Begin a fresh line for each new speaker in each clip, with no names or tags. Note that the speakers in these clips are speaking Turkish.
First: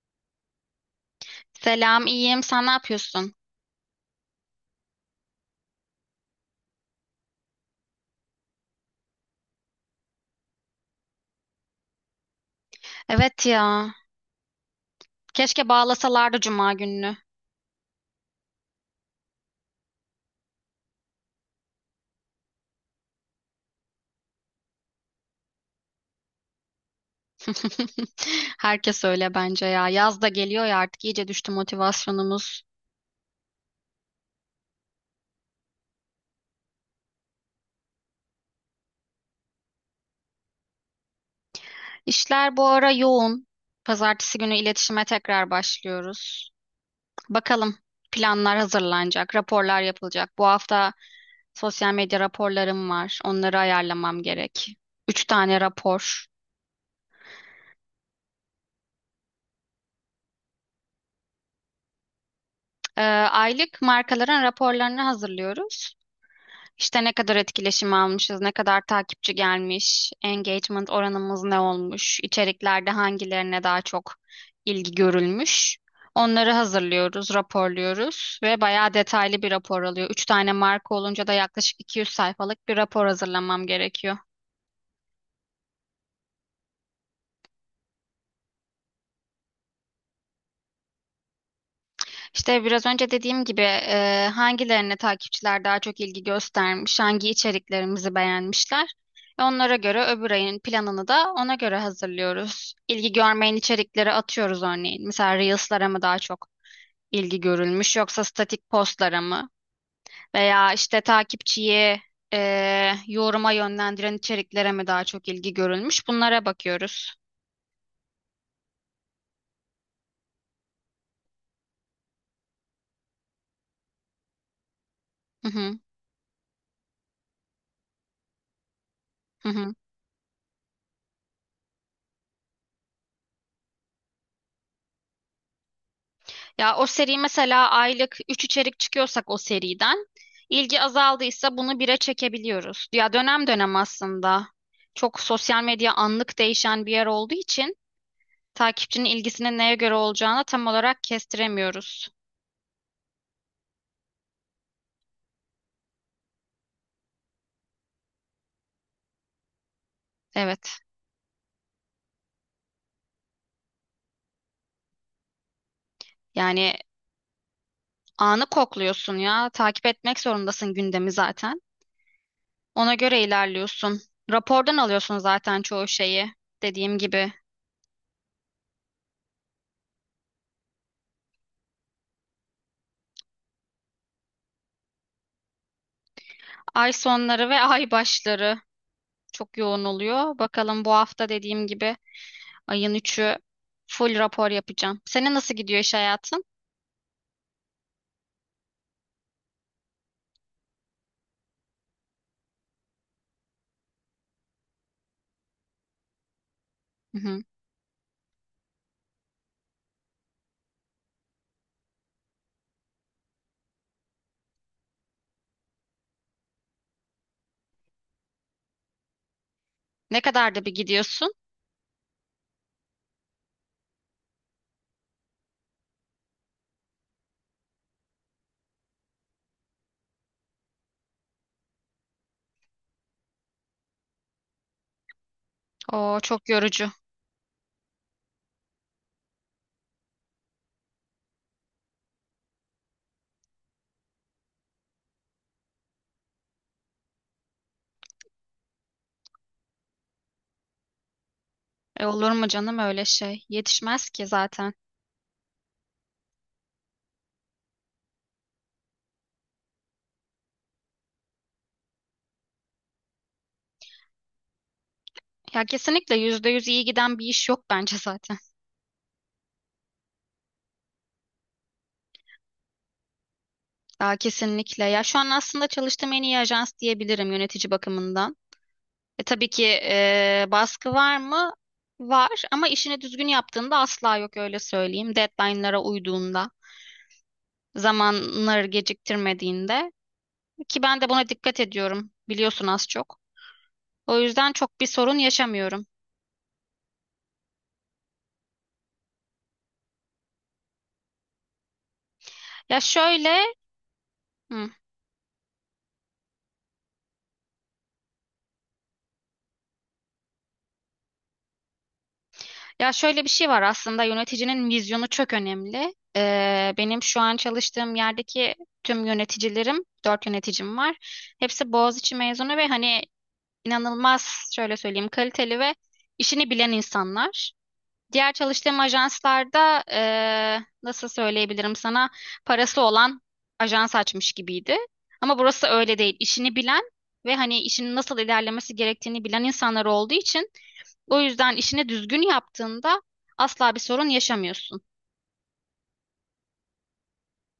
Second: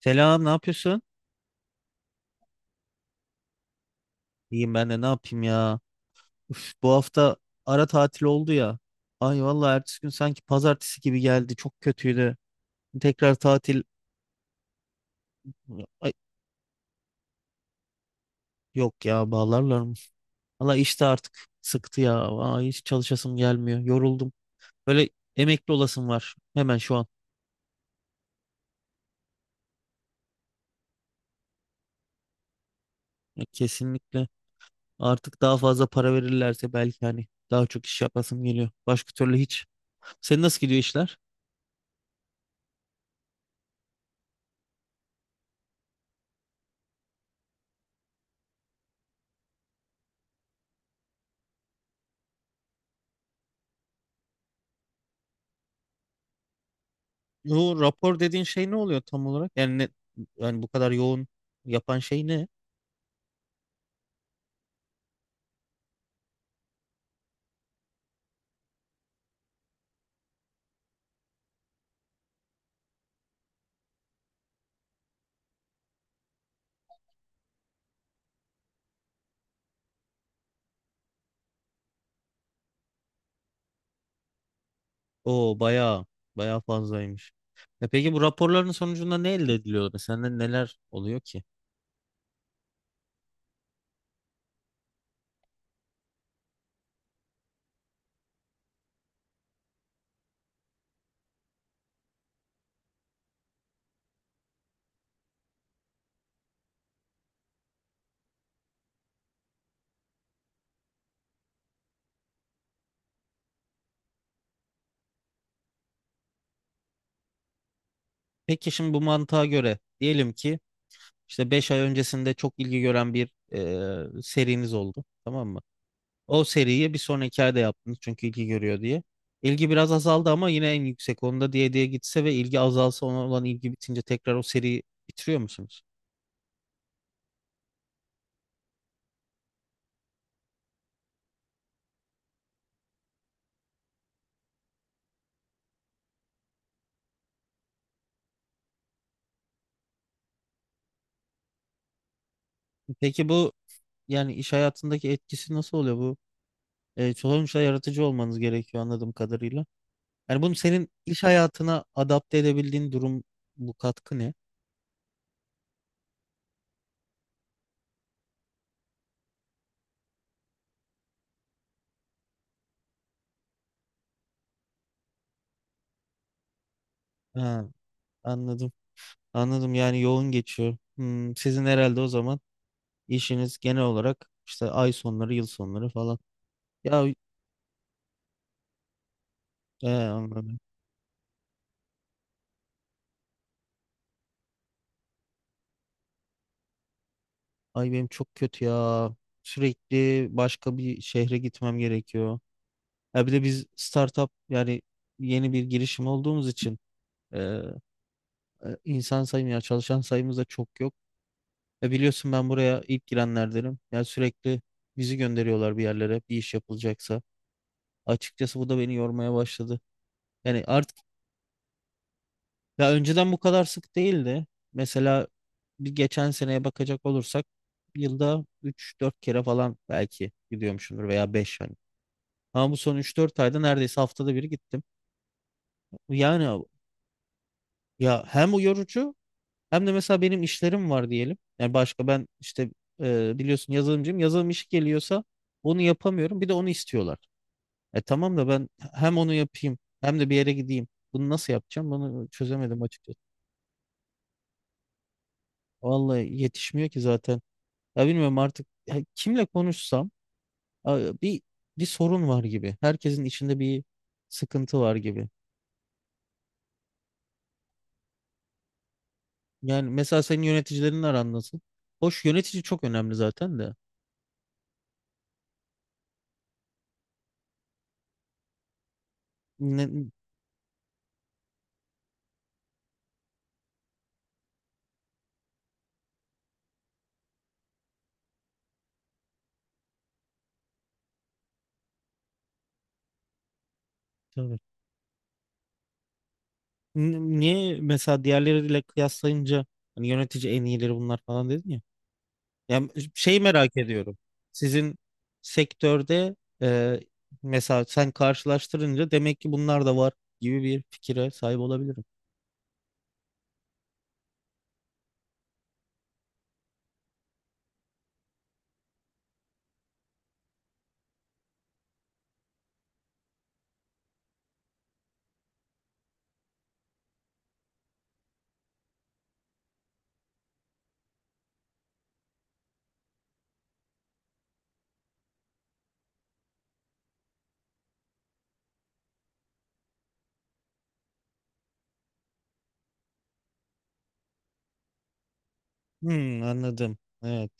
Selam, ne yapıyorsun?
Selam, iyiyim. Sen ne yapıyorsun?
İyiyim ben de ne yapayım ya. Üf, bu hafta ara tatil oldu ya. Ay vallahi ertesi gün sanki pazartesi gibi geldi. Çok kötüydü. Tekrar
Evet
tatil.
ya. Keşke
Ay,
bağlasalardı cuma gününü.
yok ya bağlarlar mı? Valla işte artık sıktı ya. Ay, hiç çalışasım gelmiyor. Yoruldum. Böyle emekli olasım var. Hemen şu an.
Herkes öyle bence ya. Yaz da geliyor ya artık iyice düştü motivasyonumuz.
Ya, kesinlikle. Artık daha fazla para verirlerse belki hani daha çok iş yapasım geliyor. Başka türlü hiç. Senin nasıl gidiyor işler?
İşler bu ara yoğun. Pazartesi günü iletişime tekrar başlıyoruz. Bakalım, planlar hazırlanacak, raporlar yapılacak. Bu hafta sosyal medya raporlarım var. Onları ayarlamam gerek. Üç tane rapor.
Bu rapor dediğin şey ne oluyor tam olarak? Yani bu kadar yoğun yapan şey ne?
Aylık markaların raporlarını hazırlıyoruz. İşte ne kadar etkileşim almışız, ne kadar takipçi gelmiş, engagement oranımız ne olmuş, içeriklerde hangilerine daha çok ilgi görülmüş. Onları hazırlıyoruz, raporluyoruz ve bayağı detaylı bir rapor alıyor. Üç tane marka olunca da yaklaşık 200 sayfalık bir rapor hazırlamam gerekiyor.
O bayağı fazlaymış. E peki bu raporların sonucunda ne elde ediliyor? Mesela neler oluyor ki?
İşte biraz önce dediğim gibi hangilerine takipçiler daha çok ilgi göstermiş, hangi içeriklerimizi beğenmişler. Onlara göre öbür ayın planını da ona göre hazırlıyoruz. İlgi görmeyen içerikleri atıyoruz örneğin. Mesela Reels'lara mı daha çok ilgi görülmüş yoksa statik postlara mı? Veya işte takipçiyi e, yoruma yönlendiren içeriklere mi daha çok ilgi görülmüş? Bunlara bakıyoruz.
Peki şimdi bu mantığa göre diyelim ki işte 5 ay öncesinde çok ilgi gören bir seriniz oldu. Tamam
Hı
mı?
hı,
O seriyi bir sonraki ayda yaptınız çünkü ilgi görüyor diye.
hı
İlgi
hı.
biraz azaldı ama yine en yüksek onda diye diye gitse ve ilgi azalsa ona olan ilgi bitince tekrar o seriyi bitiriyor musunuz?
Ya o seri mesela aylık 3 içerik çıkıyorsak, o seriden ilgi azaldıysa bunu bire çekebiliyoruz. Ya dönem dönem aslında çok sosyal medya anlık değişen bir yer olduğu için takipçinin ilgisinin neye göre olacağını tam olarak kestiremiyoruz.
Peki bu yani iş hayatındaki etkisi nasıl oluyor bu? Sonuçta yaratıcı olmanız gerekiyor anladığım kadarıyla. Yani bunu
Evet.
senin iş hayatına adapte edebildiğin durum bu katkı ne?
Yani anı kokluyorsun ya. Takip etmek zorundasın gündemi zaten. Ona göre ilerliyorsun. Rapordan alıyorsun zaten çoğu şeyi, dediğim gibi.
Ha, anladım. Anladım yani yoğun geçiyor. Hmm, sizin herhalde o zaman işiniz genel olarak işte ay sonları, yıl sonları falan.
Ay
Ya
sonları ve ay başları çok yoğun oluyor.
anladım.
Bakalım, bu hafta dediğim gibi ayın 3'ü full rapor yapacağım. Senin nasıl gidiyor iş hayatın?
Ay benim çok kötü ya. Sürekli başka bir şehre gitmem gerekiyor. Ya bir de biz startup yani yeni bir girişim olduğumuz için
Hı hı.
e, insan sayımı ya çalışan sayımız da çok yok. E biliyorsun ben buraya ilk girenlerdenim. Ya sürekli bizi gönderiyorlar bir yerlere bir iş yapılacaksa. Açıkçası bu da beni yormaya başladı.
Ne kadarda
Yani
bir
artık
gidiyorsun?
ya önceden bu kadar sık değildi. Mesela bir geçen seneye bakacak olursak yılda 3-4 kere falan belki gidiyormuşumdur veya 5 Ama bu son 3-4 ayda neredeyse haftada bir gittim.
O çok
Yani
yorucu.
ya hem o yorucu hem de mesela benim işlerim var diyelim. Yani başka ben işte biliyorsun yazılımcıyım. Yazılım işi geliyorsa onu yapamıyorum. Bir de onu istiyorlar. E tamam da ben hem onu yapayım hem de bir yere gideyim. Bunu nasıl yapacağım?
E,
Bunu
olur mu canım
çözemedim
öyle
açıkçası.
şey? Yetişmez ki zaten.
Vallahi yetişmiyor ki zaten. Ya bilmiyorum artık ya kimle konuşsam a, bir bir sorun var gibi. Herkesin içinde bir sıkıntı var gibi.
Ya kesinlikle, %100 iyi giden bir iş yok bence zaten.
Yani mesela senin yöneticilerin aran nasıl? Hoş yönetici çok önemli zaten de.
Daha kesinlikle. Ya şu an aslında çalıştığım en iyi ajans diyebilirim yönetici bakımından. Tabii ki
Ne,
baskı var mı? Var ama işini düzgün yaptığında asla yok, öyle söyleyeyim. Deadline'lara uyduğunda, zamanları geciktirmediğinde. Ki ben de buna dikkat ediyorum, biliyorsun az çok. O yüzden
tabii.
çok bir sorun yaşamıyorum.
Niye mesela diğerleriyle kıyaslayınca hani yönetici en iyileri bunlar falan dedin ya.
Ya
Yani şey
şöyle,
merak ediyorum.
hı,
Sizin sektörde e, mesela sen karşılaştırınca demek ki bunlar da var gibi bir fikire sahip olabilirim.
ya şöyle bir şey var aslında, yöneticinin vizyonu çok önemli. Benim şu an çalıştığım yerdeki tüm yöneticilerim, dört yöneticim var. Hepsi Boğaziçi mezunu ve hani inanılmaz, şöyle söyleyeyim, kaliteli ve işini bilen insanlar. Diğer çalıştığım ajanslarda nasıl söyleyebilirim sana, parası olan ajans açmış gibiydi. Ama burası öyle değil. İşini bilen ve hani işinin nasıl ilerlemesi gerektiğini bilen insanlar olduğu için o yüzden işini düzgün yaptığında asla bir sorun yaşamıyorsun.
Hmm, anladım. Evet.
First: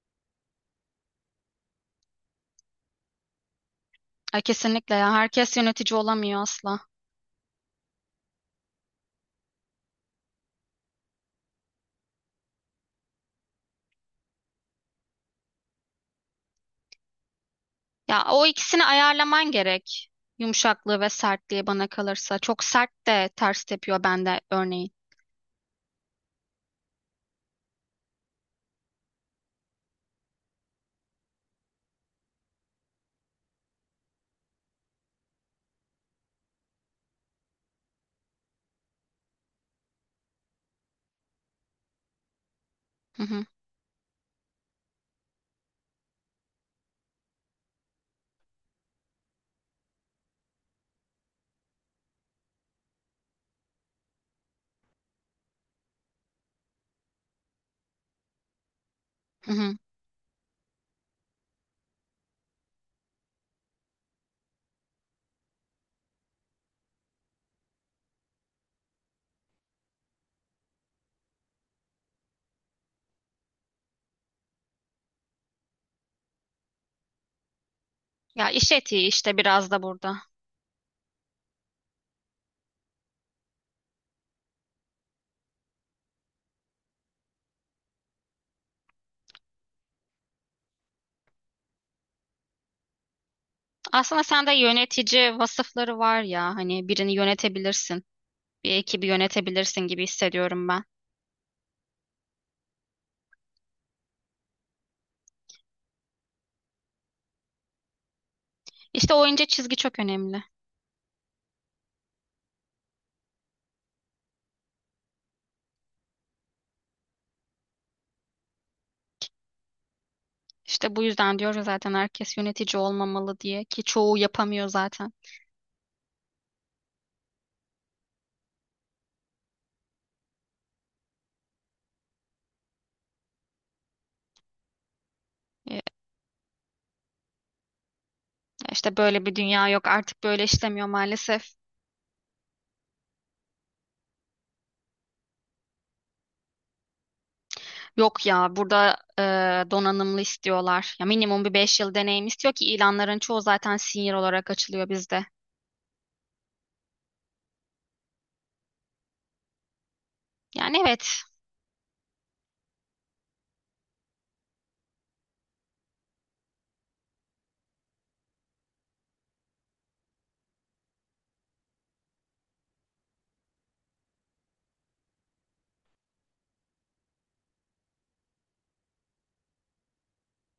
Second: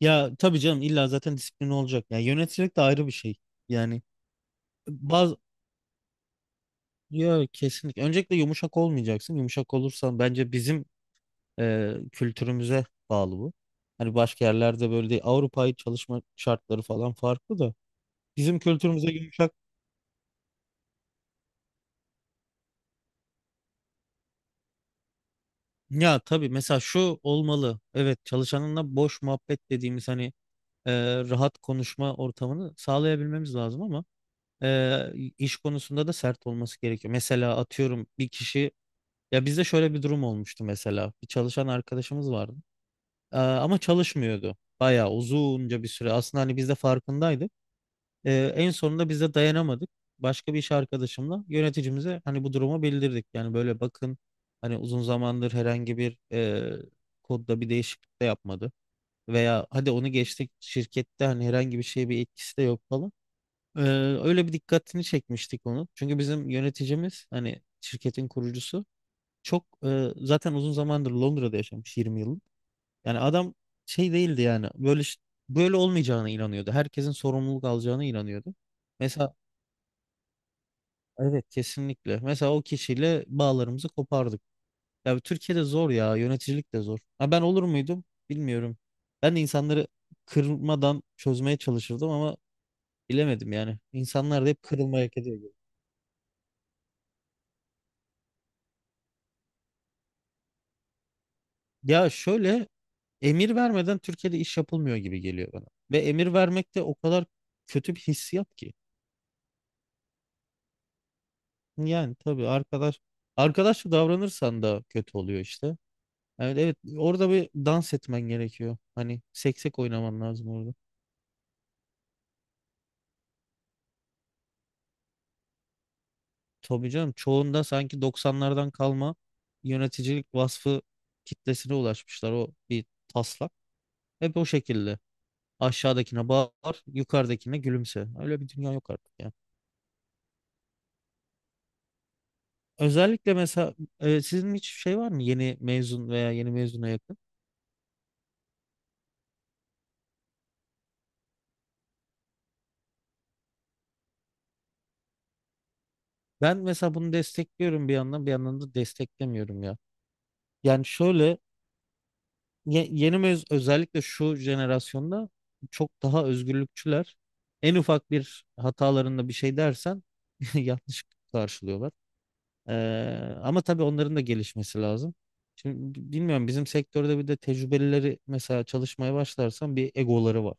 Ya tabii canım illa zaten disiplin olacak. Yani yöneticilik de ayrı bir şey. Yani
Ay, kesinlikle ya,
bazı
herkes yönetici olamıyor asla.
Ya kesinlikle. Öncelikle yumuşak olmayacaksın. Yumuşak olursan bence bizim kültürümüze bağlı bu. Hani başka yerlerde böyle değil. Avrupa'yı çalışma şartları falan farklı da.
Ya o
Bizim
ikisini
kültürümüze
ayarlaman
yumuşak.
gerek. Yumuşaklığı ve sertliği, bana kalırsa. Çok sert de ters tepiyor bende örneğin.
Ya tabii mesela şu olmalı. Evet çalışanınla boş muhabbet dediğimiz hani e, rahat konuşma ortamını sağlayabilmemiz lazım ama e, iş konusunda da sert olması gerekiyor. Mesela atıyorum bir kişi ya bizde şöyle bir durum olmuştu mesela. Bir çalışan arkadaşımız vardı.
Hı hı,
Ama çalışmıyordu. Bayağı uzunca bir süre. Aslında hani biz de farkındaydık. En sonunda biz de dayanamadık. Başka bir iş arkadaşımla yöneticimize hani bu durumu bildirdik. Yani böyle bakın hani uzun zamandır herhangi bir kodda bir değişiklik de yapmadı.
hı
Veya
hı.
hadi onu geçtik şirkette hani herhangi bir şeye bir etkisi de yok falan. Ee, öyle bir dikkatini çekmiştik onu. Çünkü bizim yöneticimiz hani şirketin kurucusu çok zaten uzun zamandır Londra'da yaşamış 20 yıl. Yani adam şey değildi yani böyle böyle olmayacağına inanıyordu. Herkesin sorumluluk alacağına
Ya
inanıyordu.
iş etiği
Mesela
işte biraz da burada.
evet kesinlikle. Mesela o kişiyle bağlarımızı kopardık. Ya Türkiye'de zor ya yöneticilik de zor. Ha ben olur muydum bilmiyorum. Ben de insanları kırmadan çözmeye çalışırdım ama bilemedim yani.
Aslında
İnsanlar da
sende
hep kırılmayı hak ediyor
yönetici
gibi.
vasıfları var ya, hani birini yönetebilirsin, bir ekibi yönetebilirsin gibi hissediyorum ben.
Ya şöyle emir vermeden Türkiye'de iş yapılmıyor gibi geliyor bana. Ve emir vermek de o kadar kötü bir hissiyat ki.
İşte o ince çizgi çok önemli.
Yani tabii arkadaşça davranırsan da kötü oluyor işte. Evet evet orada bir dans etmen gerekiyor. Hani seksek oynaman lazım orada.
İşte bu yüzden diyoruz zaten herkes yönetici olmamalı diye, ki çoğu yapamıyor zaten.
Tabii canım çoğunda sanki doksanlardan kalma yöneticilik vasfı kitlesine ulaşmışlar o bir taslak. Hep o şekilde.
E,
Aşağıdakine bağır, yukarıdakine gülümse. Öyle bir dünya yok
İşte
artık
böyle
ya.
bir dünya yok artık, böyle işlemiyor maalesef.
Özellikle mesela sizin hiç şey var mı yeni mezun veya yeni mezuna yakın?
Yok ya, burada donanımlı istiyorlar. Ya minimum bir 5 yıl deneyim istiyor ki ilanların çoğu zaten senior olarak açılıyor bizde.
Ben mesela bunu destekliyorum bir yandan bir yandan da desteklemiyorum ya.
Yani
Yani
evet
şöyle ye- yeni mez özellikle şu jenerasyonda çok daha özgürlükçüler. En ufak bir hatalarında bir şey dersen yanlış karşılıyorlar. Ee, ama tabii onların da gelişmesi lazım. Şimdi bilmiyorum bizim sektörde bir de tecrübelileri mesela çalışmaya başlarsan bir egoları var.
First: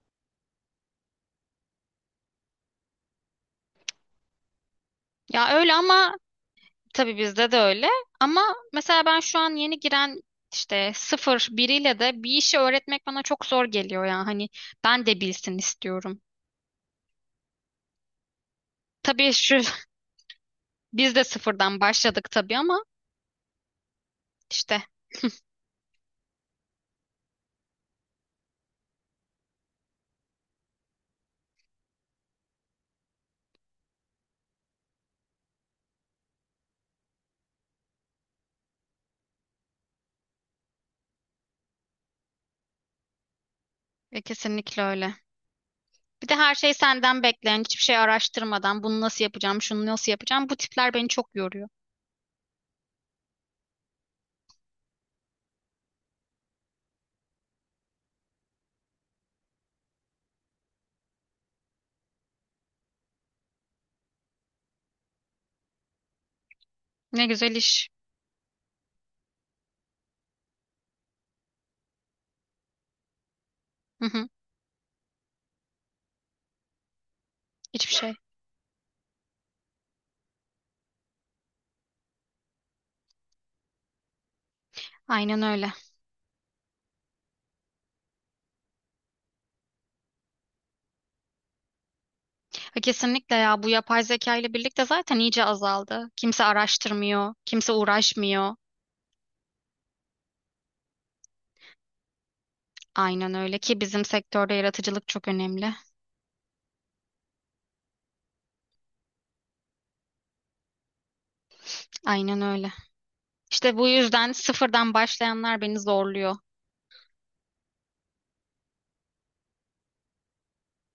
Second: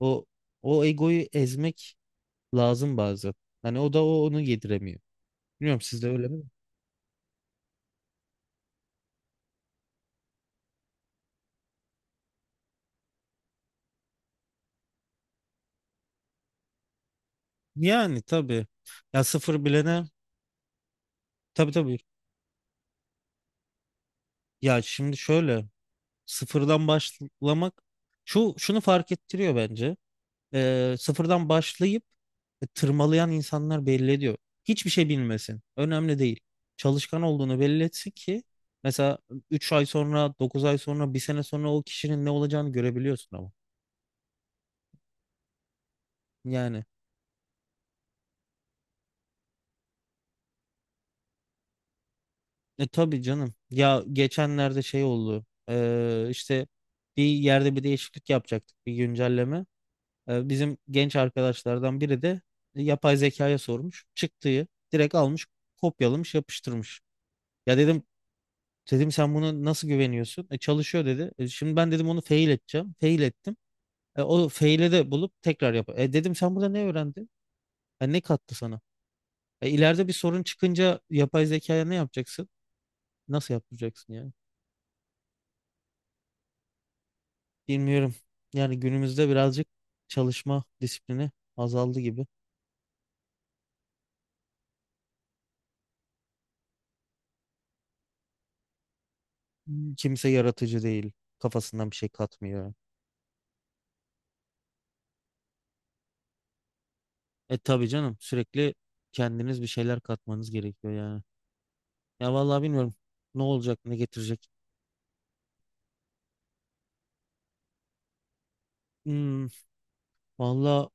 O o egoyu ezmek lazım bazen. Hani o da o onu yediremiyor.
ya, öyle
Bilmiyorum sizde
ama
öyle mi?
tabii bizde de öyle. Ama mesela ben şu an yeni giren, işte sıfır biriyle de bir işi öğretmek bana çok zor geliyor ya. Hani ben de bilsin istiyorum.
Yani tabii. Ya
Tabii
sıfır bilene
biz de
tabii
sıfırdan
tabii.
başladık tabii ama işte.
Ya şimdi şöyle. Sıfırdan başlamak şunu fark ettiriyor bence. Sıfırdan başlayıp tırmalayan insanlar belli ediyor. Hiçbir şey bilmesin. Önemli değil. Çalışkan olduğunu belli etsin ki mesela 3 ay sonra, 9 ay sonra, bir sene sonra o kişinin ne olacağını görebiliyorsun ama.
Kesinlikle öyle. Bir de her şey
Yani
senden bekleyen, hiçbir şey araştırmadan bunu nasıl yapacağım, şunu nasıl yapacağım. Bu tipler beni çok yoruyor.
tabii canım. Ya geçenlerde şey oldu. İşte bir yerde bir değişiklik yapacaktık, bir güncelleme. E, bizim genç arkadaşlardan biri de yapay zekaya sormuş. Çıktığı direkt almış, kopyalamış, yapıştırmış.
Ne güzel
Ya
iş.
dedim sen bunu nasıl güveniyorsun? E, çalışıyor dedi. E, şimdi ben dedim onu fail edeceğim. Fail ettim.
Hı
E,
hı,
o fail'i de bulup tekrar yap. E, dedim sen burada ne öğrendin?
hiçbir
E,
şey.
ne kattı sana? E, ileride bir sorun çıkınca yapay zekaya ne yapacaksın? Nasıl yaptıracaksın yani?
Aynen öyle.
Bilmiyorum. Yani günümüzde birazcık çalışma disiplini azaldı gibi.
Ha, kesinlikle ya, bu yapay zeka ile birlikte zaten iyice azaldı. Kimse araştırmıyor, kimse uğraşmıyor.
Kimse yaratıcı değil. Kafasından bir şey katmıyor.
Aynen öyle ki bizim sektörde yaratıcılık çok önemli.
E tabii canım sürekli kendiniz bir şeyler katmanız gerekiyor yani. Ya
Aynen
vallahi
öyle.
bilmiyorum ne
İşte
olacak
bu
ne
yüzden
getirecek.
sıfırdan başlayanlar beni zorluyor.
Hmm, vallahi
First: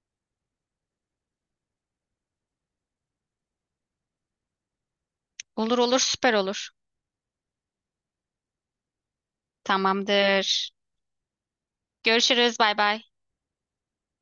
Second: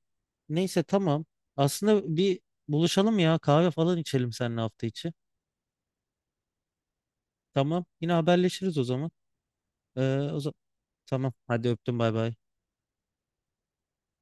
neyse tamam. Aslında bir buluşalım ya kahve falan içelim seninle hafta içi.
Olur olur, süper olur.
Tamam yine haberleşiriz o zaman. Ee, o zaman
Tamamdır.
tamam hadi öptüm bay bay.
Görüşürüz, bay bay.